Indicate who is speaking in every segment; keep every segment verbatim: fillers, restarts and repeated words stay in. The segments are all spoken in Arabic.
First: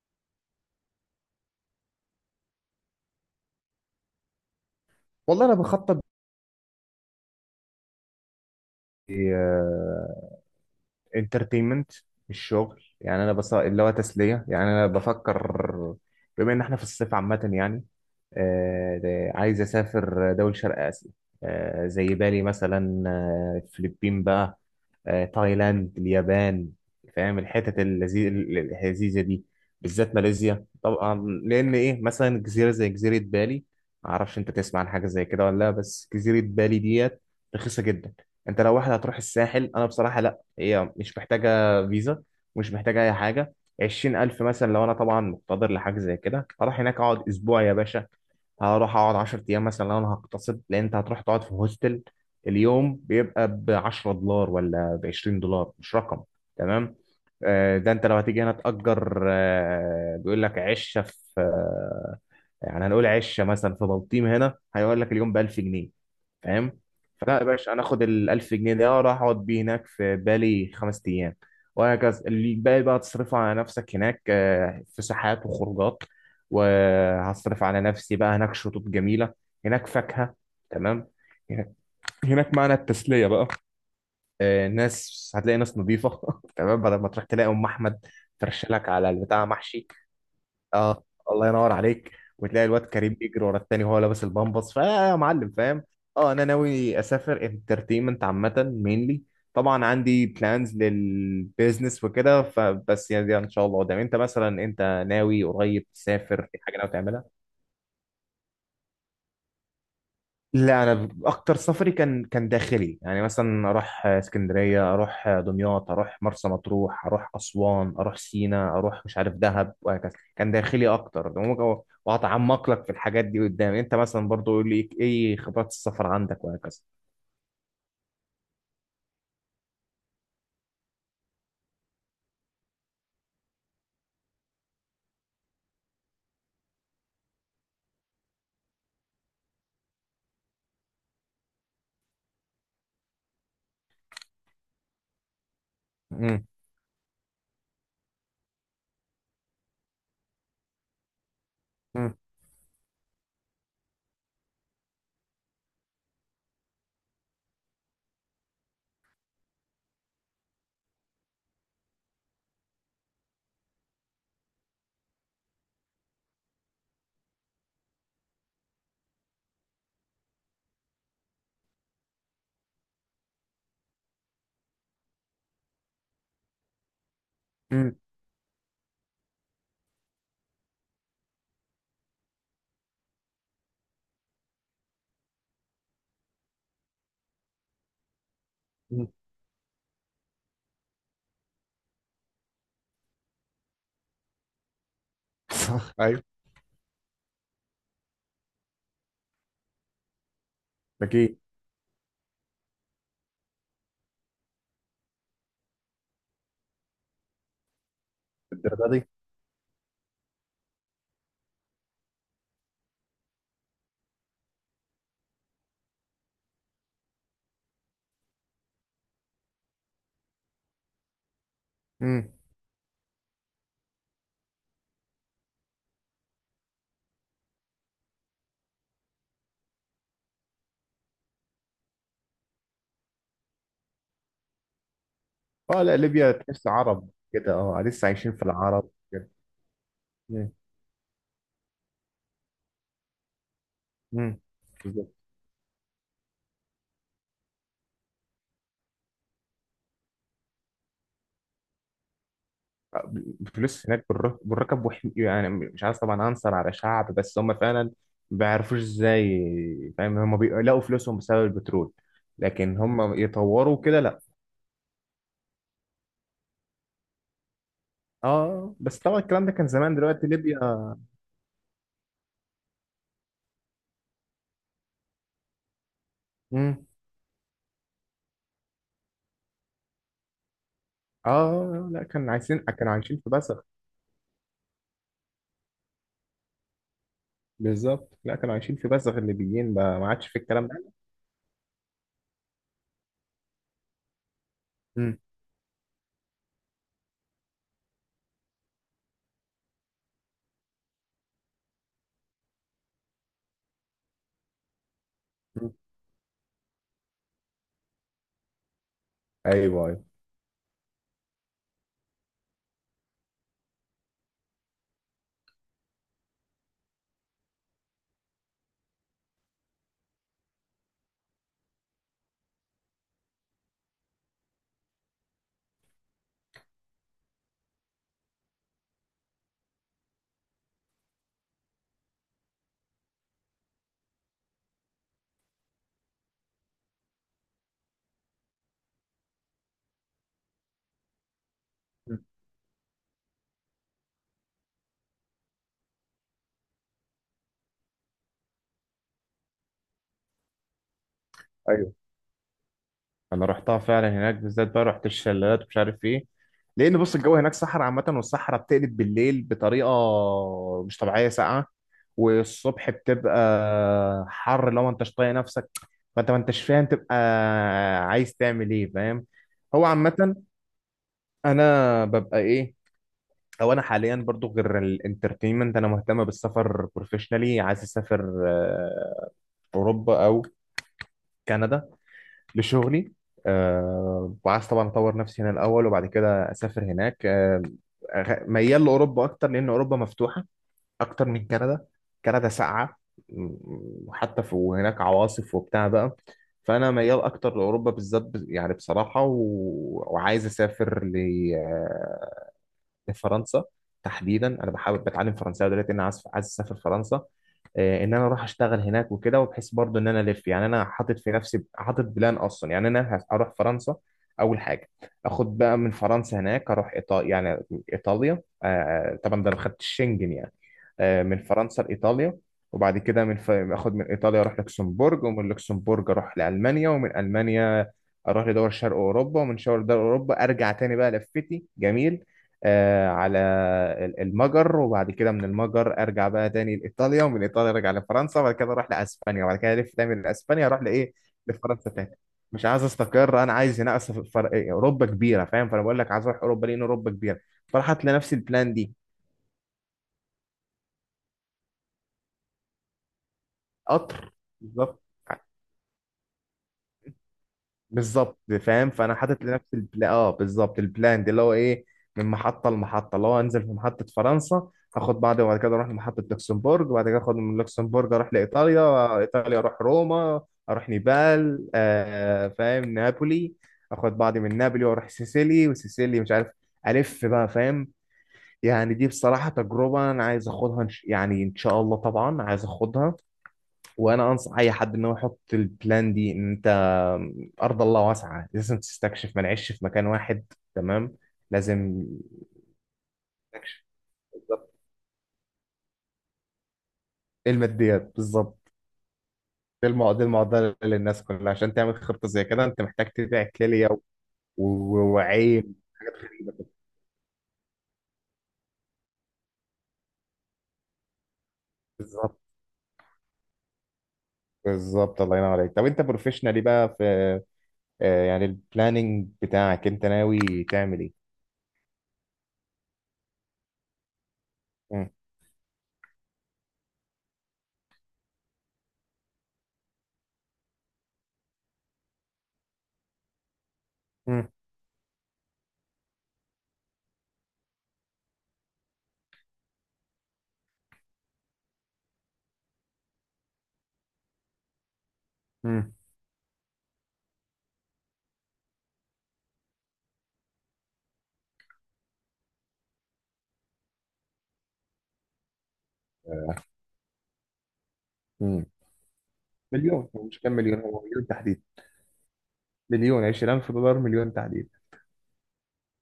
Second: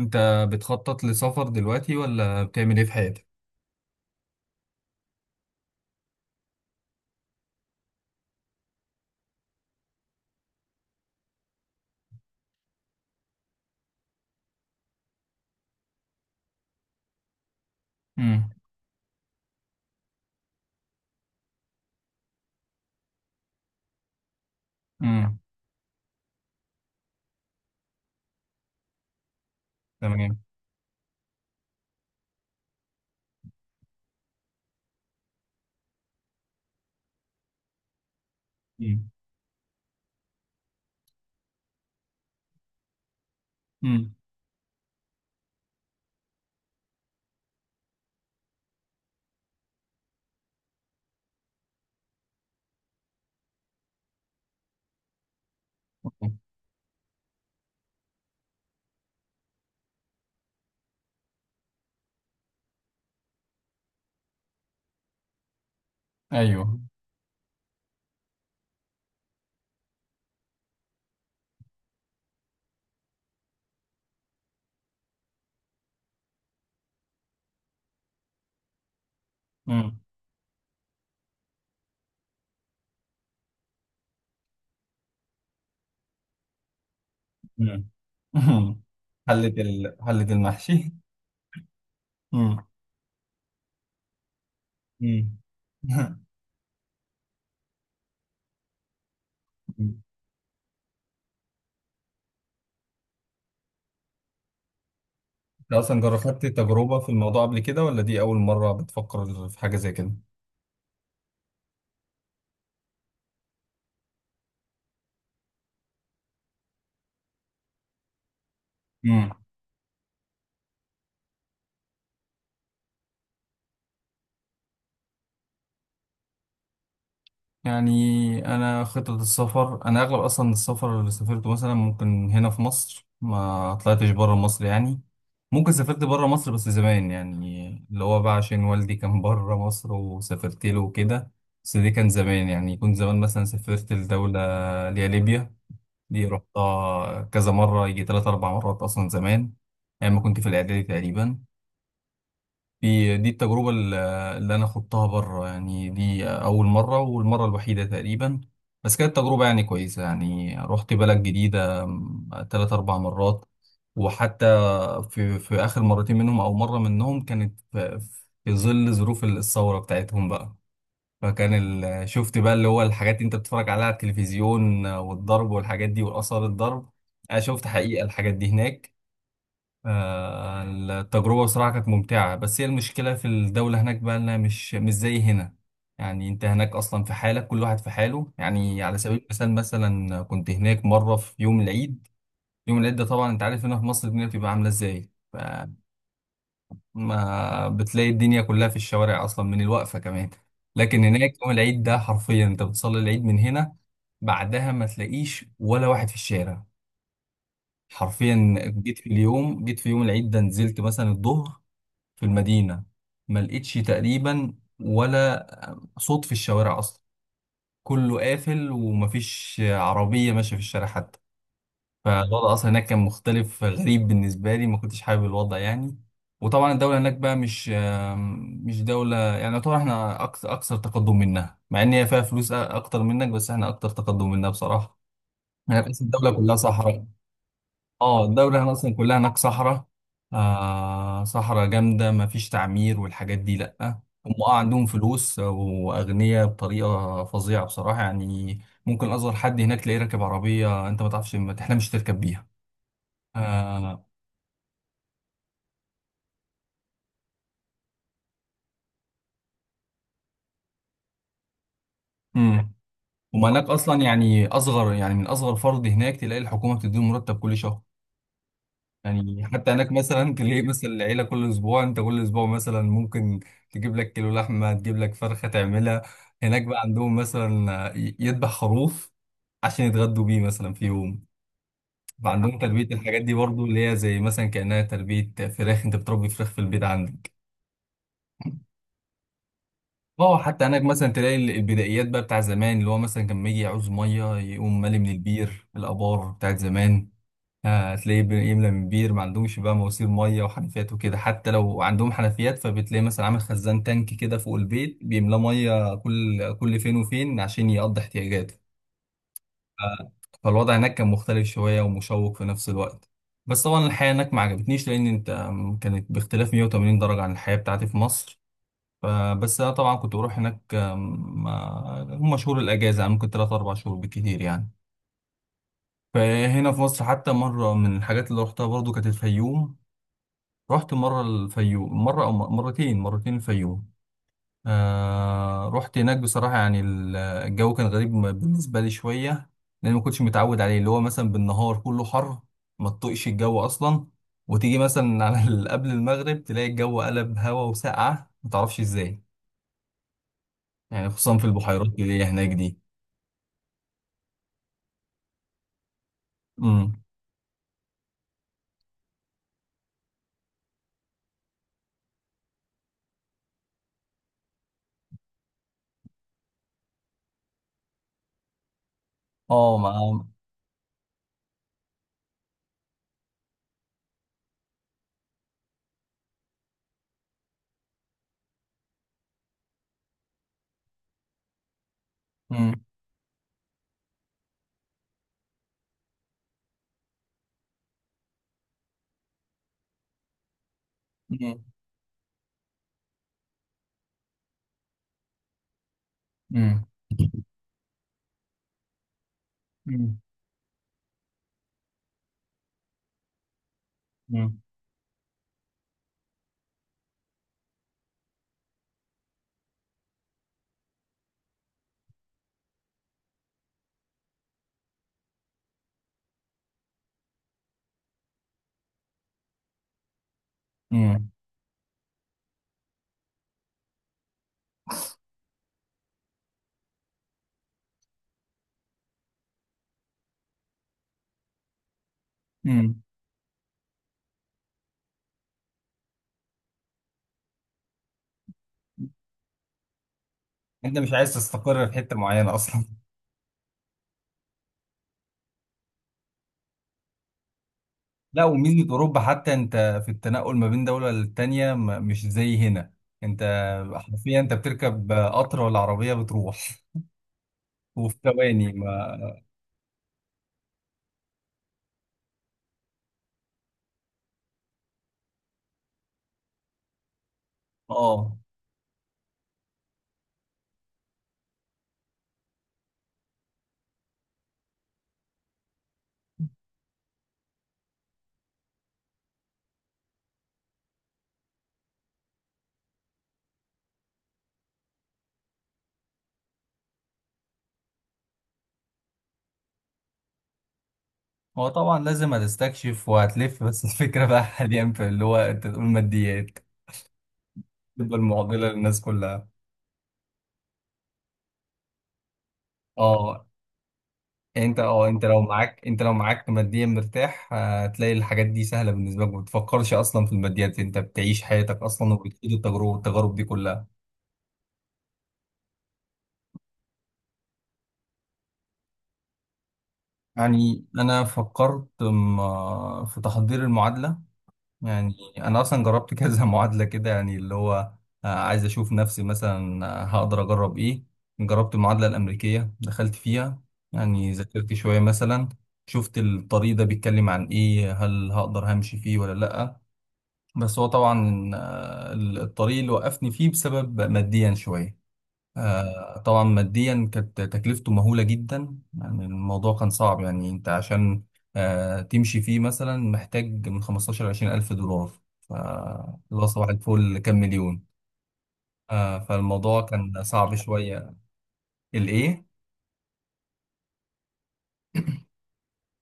Speaker 1: انت بتخطط لسفر دلوقتي ولا بتعمل ايه في حياتك؟
Speaker 2: والله انا بخطط انترتينمنت. الشغل يعني انا بس اللي هو تسليه، يعني انا بفكر، بما ان احنا في الصيف عامه يعني.
Speaker 1: امم.
Speaker 2: آه، ده- عايز اسافر دول شرق اسيا. آه، زي بالي مثلا، آه، الفلبين بقى. آه،
Speaker 1: امم.
Speaker 2: تايلاند، اليابان. فاهم الحتت اللذي- اللذيذة دي، بالذات
Speaker 1: تمام.
Speaker 2: ماليزيا طبعا. لأن إيه، مثلا جزيرة زي جزيرة بالي، معرفش أنت تسمع عن حاجة زي كده ولا لا، بس جزيرة بالي ديت رخيصة جدا. أنت لو واحد
Speaker 1: امم.
Speaker 2: هتروح الساحل، أنا بصراحة لأ، هي مش محتاجة فيزا، ومش محتاجة أي حاجة.
Speaker 1: امم.
Speaker 2: عشرين ألف مثلا لو أنا طبعا مقتدر لحاجة زي كده، هروح هناك أقعد أسبوع يا باشا. هروح أقعد عشر أيام مثلا لو أنا هقتصد، لأن أنت هتروح تقعد في هوستل، اليوم بيبقى ب عشرة دولار ولا ب عشرين دولار، مش رقم. تمام. آه، ده انت لو هتيجي هنا تأجر، آه، بيقول لك عشة في، آه، يعني هنقول عشة مثلا في بلطيم هنا، هيقول لك اليوم ب ألف جنيه، فاهم؟
Speaker 1: ايوه.
Speaker 2: فلا يا باشا، انا اخد ال ألف جنيه ده اروح اقعد بيه هناك في بالي خمس ايام وهكذا. اللي باقي بقى تصرفه على نفسك هناك، آه، في ساحات وخروجات، وهصرف على نفسي بقى هناك. شطوط جميلة، هناك
Speaker 1: امم.
Speaker 2: فاكهة، تمام. هناك معنى التسلية بقى. آه، ناس، هتلاقي ناس نظيفة. تمام. بدل ما تروح تلاقي أم
Speaker 1: امم.
Speaker 2: أحمد ترش
Speaker 1: أمم.
Speaker 2: لك على البتاع
Speaker 1: حلة
Speaker 2: محشي.
Speaker 1: ال... حلة المحشي.
Speaker 2: اه. الله ينور عليك.
Speaker 1: امم.
Speaker 2: وتلاقي الواد كريم بيجري ورا التاني وهو لابس البامبس، فيا
Speaker 1: امم.
Speaker 2: معلم فاهم. اه. أنا ناوي أسافر انترتينمنت عامة مينلي. طبعا عندي بلانز للبيزنس وكده، فبس يعني ده إن شاء الله قدام. أنت مثلا، أنت ناوي
Speaker 1: انت
Speaker 2: قريب
Speaker 1: اصلا
Speaker 2: تسافر
Speaker 1: جربت
Speaker 2: في حاجة ناوي
Speaker 1: تجربة في
Speaker 2: تعملها؟
Speaker 1: الموضوع قبل كده ولا دي اول مرة بتفكر في حاجة زي كده؟
Speaker 2: لا، انا ب- اكتر سفري كان كان داخلي، يعني مثلا اروح اسكندريه، اروح دمياط، اروح مرسى مطروح، اروح اسوان، اروح سينا، اروح مش عارف دهب وهكذا. كان داخلي اكتر. ممكن- وهتعمق لك في الحاجات دي قدام، انت مثلا برضو يقول لي ايه خبرات السفر عندك وهكذا.
Speaker 1: يعني أنا خطة السفر أنا أغلب أصلا السفر اللي سافرته مثلا ممكن هنا في مصر ما طلعتش بره مصر يعني. ممكن سافرت بره مصر بس زمان يعني اللي هو بقى عشان والدي كان بره مصر وسافرت له وكده. بس دي كان زمان يعني كنت زمان مثلا سافرت لدولة اللي هي ليبيا. دي
Speaker 2: امم.
Speaker 1: رحتها كذا مرة يجي تلات أربع مرات أصلا زمان. أيام ما كنت في الإعدادي تقريبا.
Speaker 2: امم.
Speaker 1: دي دي التجربة ال- اللي أنا خضتها بره يعني دي أول مرة والمرة الوحيدة تقريبا. بس كانت تجربة يعني كويسة يعني رحت بلد جديدة م، تلات أربع مرات. وحتى في في آخر مرتين منهم أو مرة منهم كانت في في ظل ظروف الثورة بتاعتهم بقى. فكان ال- شفت بقى اللي هو الحاجات اللي أنت بتتفرج عليها على التلفزيون والضرب والحاجات دي وآثار الضرب. أنا شفت
Speaker 2: امم.
Speaker 1: حقيقة الحاجات دي هناك. آه، التجربة بصراحة كانت ممتعة بس هي المشكلة في الدولة هناك بقى إنها مش مش زي هنا. يعني أنت هناك أصلا في حالك، كل واحد في حاله. يعني على
Speaker 2: أمم.
Speaker 1: سبيل المثال، مثلا كنت هناك مرة في يوم العيد. يوم العيد ده طبعا أنت عارف هنا في مصر الدنيا بتبقى عاملة إزاي.
Speaker 2: صح، ايوه.
Speaker 1: فما بتلاقي الدنيا كلها في الشوارع أصلا من الوقفة كمان. لكن هناك
Speaker 2: اكيد.
Speaker 1: يوم العيد ده حرفيا أنت بتصلي العيد من هنا. بعدها ما تلاقيش ولا واحد في الشارع. حرفيا.
Speaker 2: الدرجه
Speaker 1: جيت في
Speaker 2: دي؟
Speaker 1: اليوم جيت في يوم العيد ده نزلت مثلا الظهر في المدينة. ما لقيتش تقريبا ولا صوت في الشوارع أصلا. كله قافل ومفيش عربية ماشية في الشارع حتى.
Speaker 2: امم.
Speaker 1: فالوضع أصلا هناك كان مختلف غريب بالنسبة لي، ما كنتش حابب الوضع يعني. وطبعا الدولة هناك بقى مش آم، مش دولة يعني، يعتبر احنا أكثر, أكثر تقدم منها، مع إن هي فيها فلوس أ- أكتر منك بس احنا أكتر تقدم منها بصراحة. يعني
Speaker 2: اه لا،
Speaker 1: تحس الدولة
Speaker 2: ليبيا
Speaker 1: كلها
Speaker 2: تحس
Speaker 1: صحراء.
Speaker 2: عرب كده، اه لسه
Speaker 1: اه،
Speaker 2: عايشين في
Speaker 1: الدولة هنا
Speaker 2: العرب
Speaker 1: أصلا كلها
Speaker 2: كده.
Speaker 1: هناك صحراء.
Speaker 2: امم.
Speaker 1: آه، صحراء جامدة، مفيش تعمير والحاجات دي لأ. هم
Speaker 2: أمم.
Speaker 1: اه عندهم فلوس وأغنياء بطريقة فظيعة بصراحة يعني. ممكن أصغر حد هناك تلاقيه راكب عربية أنت ما تعرفش ما تحلمش تركب بيها.
Speaker 2: بفلوس
Speaker 1: آه.
Speaker 2: هناك، بالر- بالرقم، وح- يعني مش عايز طبعا انصر على شعب، بس هم فعلا ما بيعرفوش ازاي، فاهم؟ هم بيلاقوا فلوسهم بسبب البترول،
Speaker 1: امم.
Speaker 2: لكن هم
Speaker 1: وما هناك
Speaker 2: يطوروا كده
Speaker 1: أصلا
Speaker 2: لا.
Speaker 1: يعني أصغر، يعني من أصغر فرد هناك تلاقي الحكومة بتديله مرتب كل شهر.
Speaker 2: اه بس طبعا
Speaker 1: يعني
Speaker 2: الكلام ده كان
Speaker 1: حتى هناك
Speaker 2: زمان، دلوقتي
Speaker 1: مثلا
Speaker 2: ليبيا.
Speaker 1: تلاقي مثلا العيلة كل أسبوع أنت كل أسبوع مثلا ممكن تجيب لك كيلو لحمة، تجيب لك فرخة تعملها. هناك بقى
Speaker 2: مم.
Speaker 1: عندهم مثلا ي- يذبح خروف عشان يتغدوا بيه مثلا في يوم.
Speaker 2: اه لا، كان
Speaker 1: فعندهم
Speaker 2: عايشين
Speaker 1: تربية
Speaker 2: كانوا عايشين
Speaker 1: الحاجات
Speaker 2: في
Speaker 1: دي
Speaker 2: بزغ.
Speaker 1: برضو اللي هي زي مثلا كأنها تربية فراخ، أنت بتربي فراخ في البيت عندك.
Speaker 2: بالظبط. لا، كانوا عايشين في بزغ، الليبيين ما ما عادش في
Speaker 1: اه، حتى
Speaker 2: الكلام
Speaker 1: هناك
Speaker 2: ده.
Speaker 1: مثلا تلاقي ال- البدايات بقى بتاع زمان اللي هو مثلا كان لما يجي يعوز مية يقوم مالي من
Speaker 2: مم.
Speaker 1: البير، الآبار بتاعت زمان. آه، هتلاقيه بي- يملى من بير، ما عندهمش بقى مواسير ميه وحنفيات وكده. حتى لو عندهم حنفيات فبتلاقي مثلا عامل خزان تانك كده فوق البيت بيملاه
Speaker 2: مم.
Speaker 1: ميه كل كل فين وفين عشان يقضي احتياجاته.
Speaker 2: ايوه،
Speaker 1: ف-
Speaker 2: ايوه.
Speaker 1: فالوضع هناك كان مختلف شويه ومشوق في نفس الوقت. بس طبعا الحياه هناك ما عجبتنيش لان انت آم، كانت باختلاف مية وتمانين درجه عن الحياه بتاعتي في مصر. فبس انا طبعا كنت بروح هناك آم، ما- هم شهور الاجازه، يعني ممكن ثلاثة أربعة شهور بالكتير يعني. فهنا في مصر حتى مرة من الحاجات اللي روحتها برضو كانت الفيوم. رحت مرة الفيوم، مرة أو مرتين مرتين الفيوم. آه، رحت هناك بصراحة يعني ال- الجو كان غريب بالنسبة لي شوية. لأن ما كنتش متعود عليه، اللي هو مثلا بالنهار كله
Speaker 2: مم.
Speaker 1: حر. ما تطقش الجو أصلا. وتيجي مثلا على ال- قبل المغرب تلاقي الجو قلب هوا وسقعة ما تعرفش إزاي. يعني خصوصا في البحيرات اللي هي هناك دي.
Speaker 2: انا رحتها فعلا، هناك بالذات بقى رحت الشلالات ومش عارف ايه. لان
Speaker 1: امم.
Speaker 2: بص، الجو هناك صحراء عامه، والصحراء بتقلب بالليل بطريقه مش طبيعيه ساقعه، والصبح بتبقى حر لو ما انتش طايق نفسك، فانت ما انتش فاهم تبقى عايز تعمل ايه، فاهم؟
Speaker 1: اه،
Speaker 2: هو
Speaker 1: مع.
Speaker 2: عامه انا ببقى ايه. او انا حاليا برضو غير الانترتينمنت، انا مهتم بالسفر بروفيشنالي، عايز اسافر آه، اوروبا او كندا
Speaker 1: امم.
Speaker 2: لشغلي. آه وعايز طبعا اطور نفسي هنا الاول، وبعد كده اسافر هناك. آه أغ- ميال لاوروبا اكتر، لان اوروبا مفتوحه اكتر من
Speaker 1: امم.
Speaker 2: كندا. كندا ساقعه، م- وحتى في وهناك عواصف وبتاع بقى.
Speaker 1: امم.
Speaker 2: فانا ميال اكتر لاوروبا بالذات، ب- يعني بصراحه، و... وعايز اسافر فرنسا تحديدا.
Speaker 1: امم.
Speaker 2: انا بحاول بتعلم فرنساوي دلوقتي، انا عايز عايز اسافر فرنسا، آه، ان انا اروح اشتغل هناك وكده، وبحيث برضو ان انا الف، يعني انا حاطط في نفسي حاطط بلان اصلا، يعني انا هس- هروح فرنسا اول حاجه. اخد بقى من فرنسا هناك اروح ايطاليا، يعني ايطاليا، آه، آه، طبعا ده ما خدتش شنجن يعني، آه،
Speaker 1: امم.
Speaker 2: من فرنسا لايطاليا. وبعد كده من ف... اخد من ايطاليا اروح لوكسمبورج، ومن لوكسمبورج اروح لالمانيا، ومن المانيا اروح لدول شرق اوروبا، ومن شرق دول اوروبا ارجع تاني بقى لفتي جميل،
Speaker 1: أمم.
Speaker 2: آه، على ال- المجر، وبعد كده من المجر ارجع بقى تاني لايطاليا، ومن ايطاليا ارجع لفرنسا، وبعد كده اروح لاسبانيا، وبعد كده الف تاني لاسبانيا اروح
Speaker 1: أنت مش
Speaker 2: لايه،
Speaker 1: عايز تستقر
Speaker 2: لفرنسا
Speaker 1: في حتة
Speaker 2: تاني.
Speaker 1: معينة
Speaker 2: مش عايز
Speaker 1: أصلا؟
Speaker 2: استقر، انا عايز هنا أصل فر... إيه، اوروبا كبيره فاهم، فانا بقول لك عايز اروح اوروبا لان اوروبا كبيره، فراح هات لنفسي
Speaker 1: لا،
Speaker 2: البلان
Speaker 1: وميزة
Speaker 2: دي.
Speaker 1: أوروبا حتى أنت في التنقل ما بين دولة للتانية م- مش زي هنا. أنت.
Speaker 2: قطر.
Speaker 1: حرفيا أنت
Speaker 2: بالظبط.
Speaker 1: بتركب قطر ولا عربية بتروح؟ وفي
Speaker 2: بالظبط
Speaker 1: ثواني
Speaker 2: فاهم، فانا
Speaker 1: ما.
Speaker 2: حاطط لنفسي البلا اه، بالظبط، البلان دي اللي هو ايه. من محطه لمحطه، اللي هو انزل في محطه فرنسا اخد بعضي، وبعد كده اروح لمحطه لوكسمبورغ، وبعد كده اخد من لوكسمبورغ اروح
Speaker 1: آه.
Speaker 2: لايطاليا، ايطاليا اروح روما، اروح نيبال، آه فاهم، نابولي. اخد بعضي من نابولي واروح سيسيلي، وسيسيلي مش عارف، الف بقى فاهم. يعني دي بصراحه تجربه انا عايز اخدها، إن ش- يعني ان شاء الله طبعا عايز اخدها. وانا انصح اي حد ان هو يحط البلان دي، ان انت ارض الله واسعه لازم تستكشف، ما نعيش في مكان واحد. تمام.
Speaker 1: هو طبعا
Speaker 2: لازم.
Speaker 1: لازم هتستكشف وهتلف، بس
Speaker 2: تستكشف،
Speaker 1: الفكرة بقى
Speaker 2: بالظبط.
Speaker 1: حاليا في اللي هو أنت تقول ماديات.
Speaker 2: ايه الماديات؟
Speaker 1: تبقى المعضلة
Speaker 2: بالظبط.
Speaker 1: للناس كلها.
Speaker 2: دي المع- دي المعضله للناس كلها، عشان تعمل خطه زي كده انت محتاج تبيع
Speaker 1: آه،
Speaker 2: كليه و-
Speaker 1: يعني أنت آه أنت لو
Speaker 2: وعين
Speaker 1: معاك أنت لو
Speaker 2: حاجات
Speaker 1: معاك
Speaker 2: كده.
Speaker 1: ماديا مرتاح هتلاقي الحاجات دي سهلة بالنسبة لك، ما بتفكرش أصلا في الماديات، أنت بتعيش حياتك أصلا
Speaker 2: بالظبط.
Speaker 1: وبتعيش التجربة التجارب دي كلها.
Speaker 2: بالظبط. الله ينور عليك. طب انت بروفيشنالي بقى في، آه، يعني البلاننج بتاعك انت ناوي
Speaker 1: يعني
Speaker 2: تعمل
Speaker 1: أنا
Speaker 2: ايه؟
Speaker 1: فكرت م- في تحضير المعادلة.
Speaker 2: مم.
Speaker 1: يعني أنا أصلا جربت كذا معادلة كده، يعني اللي هو آه، عايز أشوف نفسي مثلا آه، هقدر أجرب إيه. جربت المعادلة الأمريكية دخلت فيها. يعني
Speaker 2: مم.
Speaker 1: ذاكرت شوية مثلا. شفت الطريق ده بيتكلم عن إيه، هل هقدر همشي فيه ولا لأ. بس هو طبعا آه، الطريق اللي وقفني فيه بسبب ماديا شوية.
Speaker 2: مم.
Speaker 1: آه، طبعا ماديا كانت تكلفته مهولة جدا، يعني الموضوع كان صعب. يعني انت عشان آه، تمشي فيه مثلا محتاج من خمسة عشر ل عشرين ألف دولار. ف- اللي هو صباح الفل كام مليون.
Speaker 2: مم.
Speaker 1: آه، فالموضوع
Speaker 2: مليون؟
Speaker 1: كان
Speaker 2: هو مش كام
Speaker 1: صعب
Speaker 2: مليون، هو
Speaker 1: شوية.
Speaker 2: مليون تحديدا،
Speaker 1: الإيه؟
Speaker 2: مليون. عشرين ألف دولار، مليون تحديد.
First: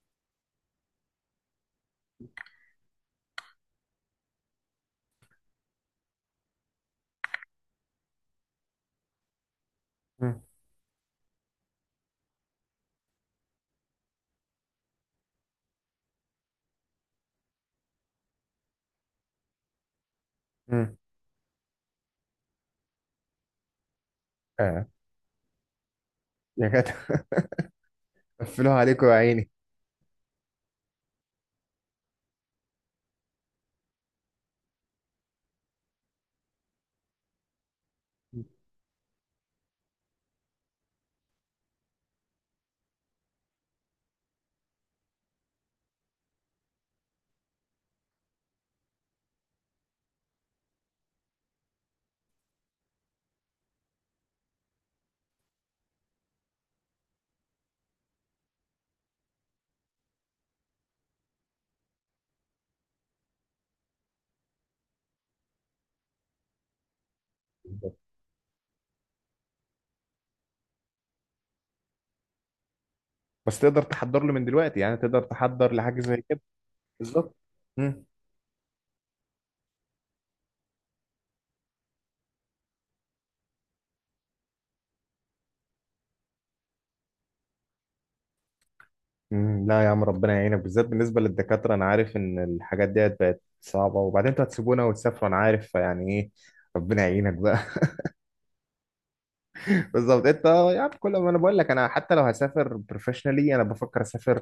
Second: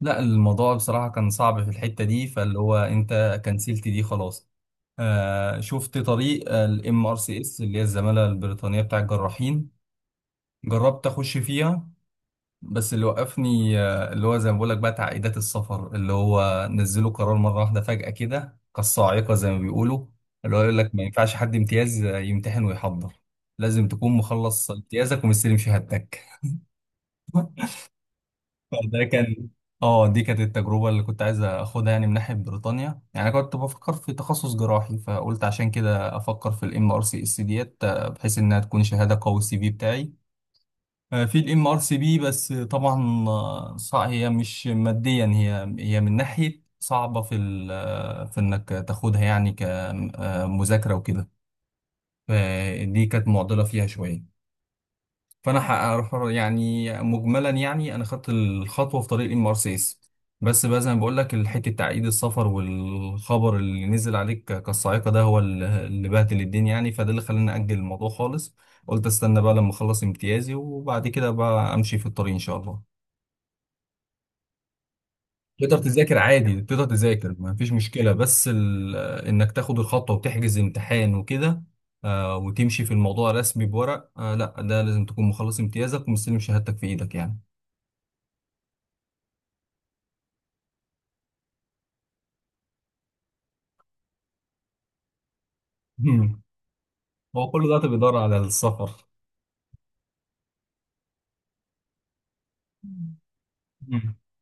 Speaker 1: لا، الموضوع بصراحة كان صعب في الحتة دي، فاللي هو انت كنسلت دي خلاص. آه، شفت طريق الام ار سي اس اللي هي الزمالة البريطانية بتاع الجراحين.
Speaker 2: مم.
Speaker 1: جربت اخش فيها. بس اللي وقفني آه، اللي هو زي ما بقول لك بقى تعقيدات السفر، اللي هو نزلوا قرار مره واحده فجاه كده كالصاعقه زي ما بيقولوا. اللي هو يقول لك
Speaker 2: مم.
Speaker 1: ما ينفعش حد امتياز آه، يمتحن ويحضر. لازم تكون مخلص
Speaker 2: اه
Speaker 1: امتيازك ومستلم شهادتك.
Speaker 2: يا جدع. قفلوها
Speaker 1: فده
Speaker 2: عليكم يا
Speaker 1: كان.
Speaker 2: عيني.
Speaker 1: اه، دي كانت التجربه اللي كنت عايز اخدها يعني من ناحيه بريطانيا. يعني انا كنت بفكر في تخصص جراحي، فقلت عشان كده افكر في الام ار سي اس ديت آه، بحيث انها تكون شهاده قوي السي في بتاعي. آه، في الام ار سي بي بس طبعا آه، صع- هي مش ماديا، هي هي من ناحيه صعبه في ال- آه، في انك تاخدها يعني كمذاكره وكده. فدي كانت معضله فيها شويه. فانا هعرف- يعني مجملا يعني انا خدت الخطوه في طريق ام ار سيس. بس بقى زي ما بقول لك الحته، تعقيد السفر والخبر اللي نزل عليك ك- كالصاعقه ده هو ال- اللي بهدل الدنيا يعني. فده اللي خلاني اجل
Speaker 2: بالظبط.
Speaker 1: الموضوع خالص. قلت استنى بقى لما اخلص امتيازي وبعد كده بقى امشي في الطريق ان شاء الله.
Speaker 2: بس تقدر تحضر له من دلوقتي يعني، تقدر تحضر
Speaker 1: تقدر
Speaker 2: لحاجه
Speaker 1: تذاكر
Speaker 2: زي كده؟
Speaker 1: عادي، تقدر تذاكر
Speaker 2: بالظبط.
Speaker 1: ما فيش
Speaker 2: مم.
Speaker 1: مشكله، بس ال- انك تاخد الخطوه وتحجز امتحان وكده آه، وتمشي في الموضوع رسمي بورق، آه، لا، ده لازم تكون مخلص امتيازك ومستلم شهادتك في ايدك يعني.
Speaker 2: مم، لا يا عم، ربنا يعينك، بالذات بالنسبه للدكاتره انا عارف ان الحاجات ديت بقت صعبه، وبعدين انتوا هتسيبونا وتسافروا، انا عارف، فيعني ايه.
Speaker 1: مم.
Speaker 2: ربنا يعينك
Speaker 1: هو
Speaker 2: بقى.
Speaker 1: كل ده بيدور على السفر؟
Speaker 2: بالظبط. انت يعني كل ما انا بقول لك انا حتى لو هسافر بروفيشنالي انا بفكر
Speaker 1: مم.
Speaker 2: اسافر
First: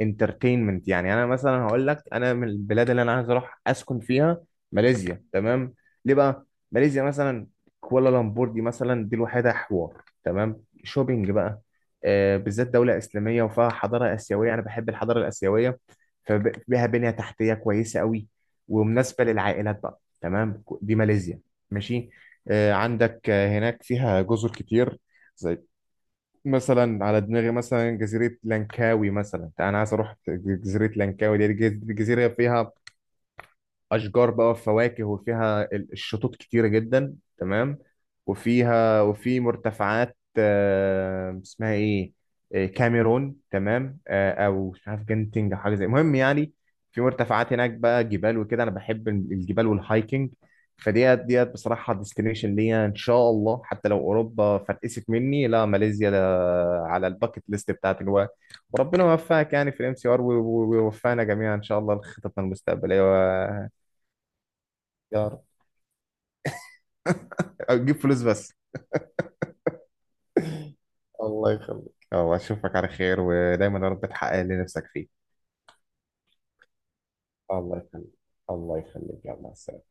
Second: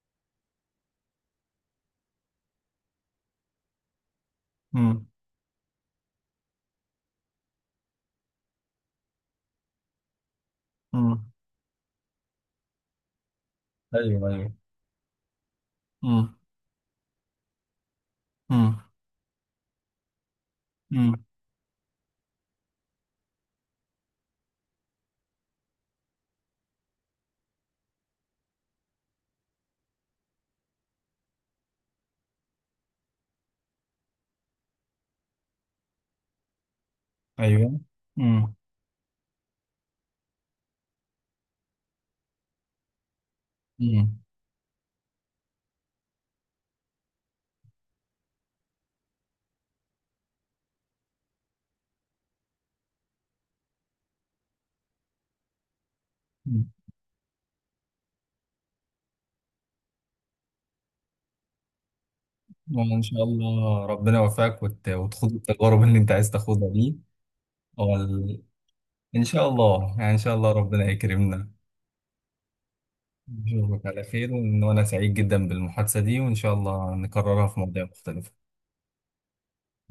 Speaker 2: انترتينمنت، يعني انا مثلا هقول لك انا من البلاد اللي انا عايز اروح اسكن فيها،
Speaker 1: مم.
Speaker 2: ماليزيا. تمام. ليه بقى ماليزيا مثلا؟ كوالالمبور دي مثلا، دي الوحيده، حوار، تمام،
Speaker 1: مم.
Speaker 2: شوبينج بقى، آه، بالذات دوله اسلاميه، وفيها حضاره
Speaker 1: ايوه، ايوه.
Speaker 2: اسيويه، انا بحب الحضاره الاسيويه،
Speaker 1: مم.
Speaker 2: فبها بنيه تحتيه كويسه قوي،
Speaker 1: مم.
Speaker 2: ومناسبه للعائلات بقى تمام، دي
Speaker 1: مم.
Speaker 2: ماليزيا. ماشي. آه، عندك، آه، هناك فيها جزر كتير، زي مثلا على دماغي مثلا جزيرة لانكاوي، مثلا انا عايز اروح جزيرة لانكاوي دي، جز- جزيرة فيها اشجار بقى وفواكه، وفيها ال- الشطوط كتيره جدا تمام.
Speaker 1: ايوه. مم.
Speaker 2: وفيها وفي مرتفعات، آه، اسمها ايه، آه، كاميرون تمام،
Speaker 1: مم.
Speaker 2: آه، او مش عارف جنتنج أو حاجه زي، المهم يعني في مرتفعات هناك بقى جبال وكده، انا بحب ال- الجبال والهايكنج. فديت ديت بصراحه ديستنيشن ليا ان شاء الله، حتى لو اوروبا فرقست مني، لا ماليزيا ده
Speaker 1: مم.
Speaker 2: على الباكت ليست بتاعتي جوا. وربنا يوفقك يعني في الام سي ار، ويوفقنا جميعا ان شاء الله لخططنا
Speaker 1: والله ان
Speaker 2: المستقبليه.
Speaker 1: شاء الله، ربنا يوفقك وت...
Speaker 2: يا
Speaker 1: وتخوض
Speaker 2: رب.
Speaker 1: التجارب اللي انت عايز تاخدها دي.
Speaker 2: جيب فلوس
Speaker 1: وال...
Speaker 2: بس.
Speaker 1: ان شاء الله، يعني ان شاء الله ربنا يكرمنا.
Speaker 2: الله يخليك. الله، اشوفك على خير، ودايما يا
Speaker 1: نشوفك على
Speaker 2: رب
Speaker 1: خير،
Speaker 2: تحقق اللي
Speaker 1: وان انا
Speaker 2: نفسك
Speaker 1: سعيد
Speaker 2: فيه.
Speaker 1: جدا بالمحادثة دي وان شاء الله نكررها في
Speaker 2: الله
Speaker 1: مواضيع
Speaker 2: يخليك،
Speaker 1: مختلفة.
Speaker 2: الله يخليك، يلا سلام.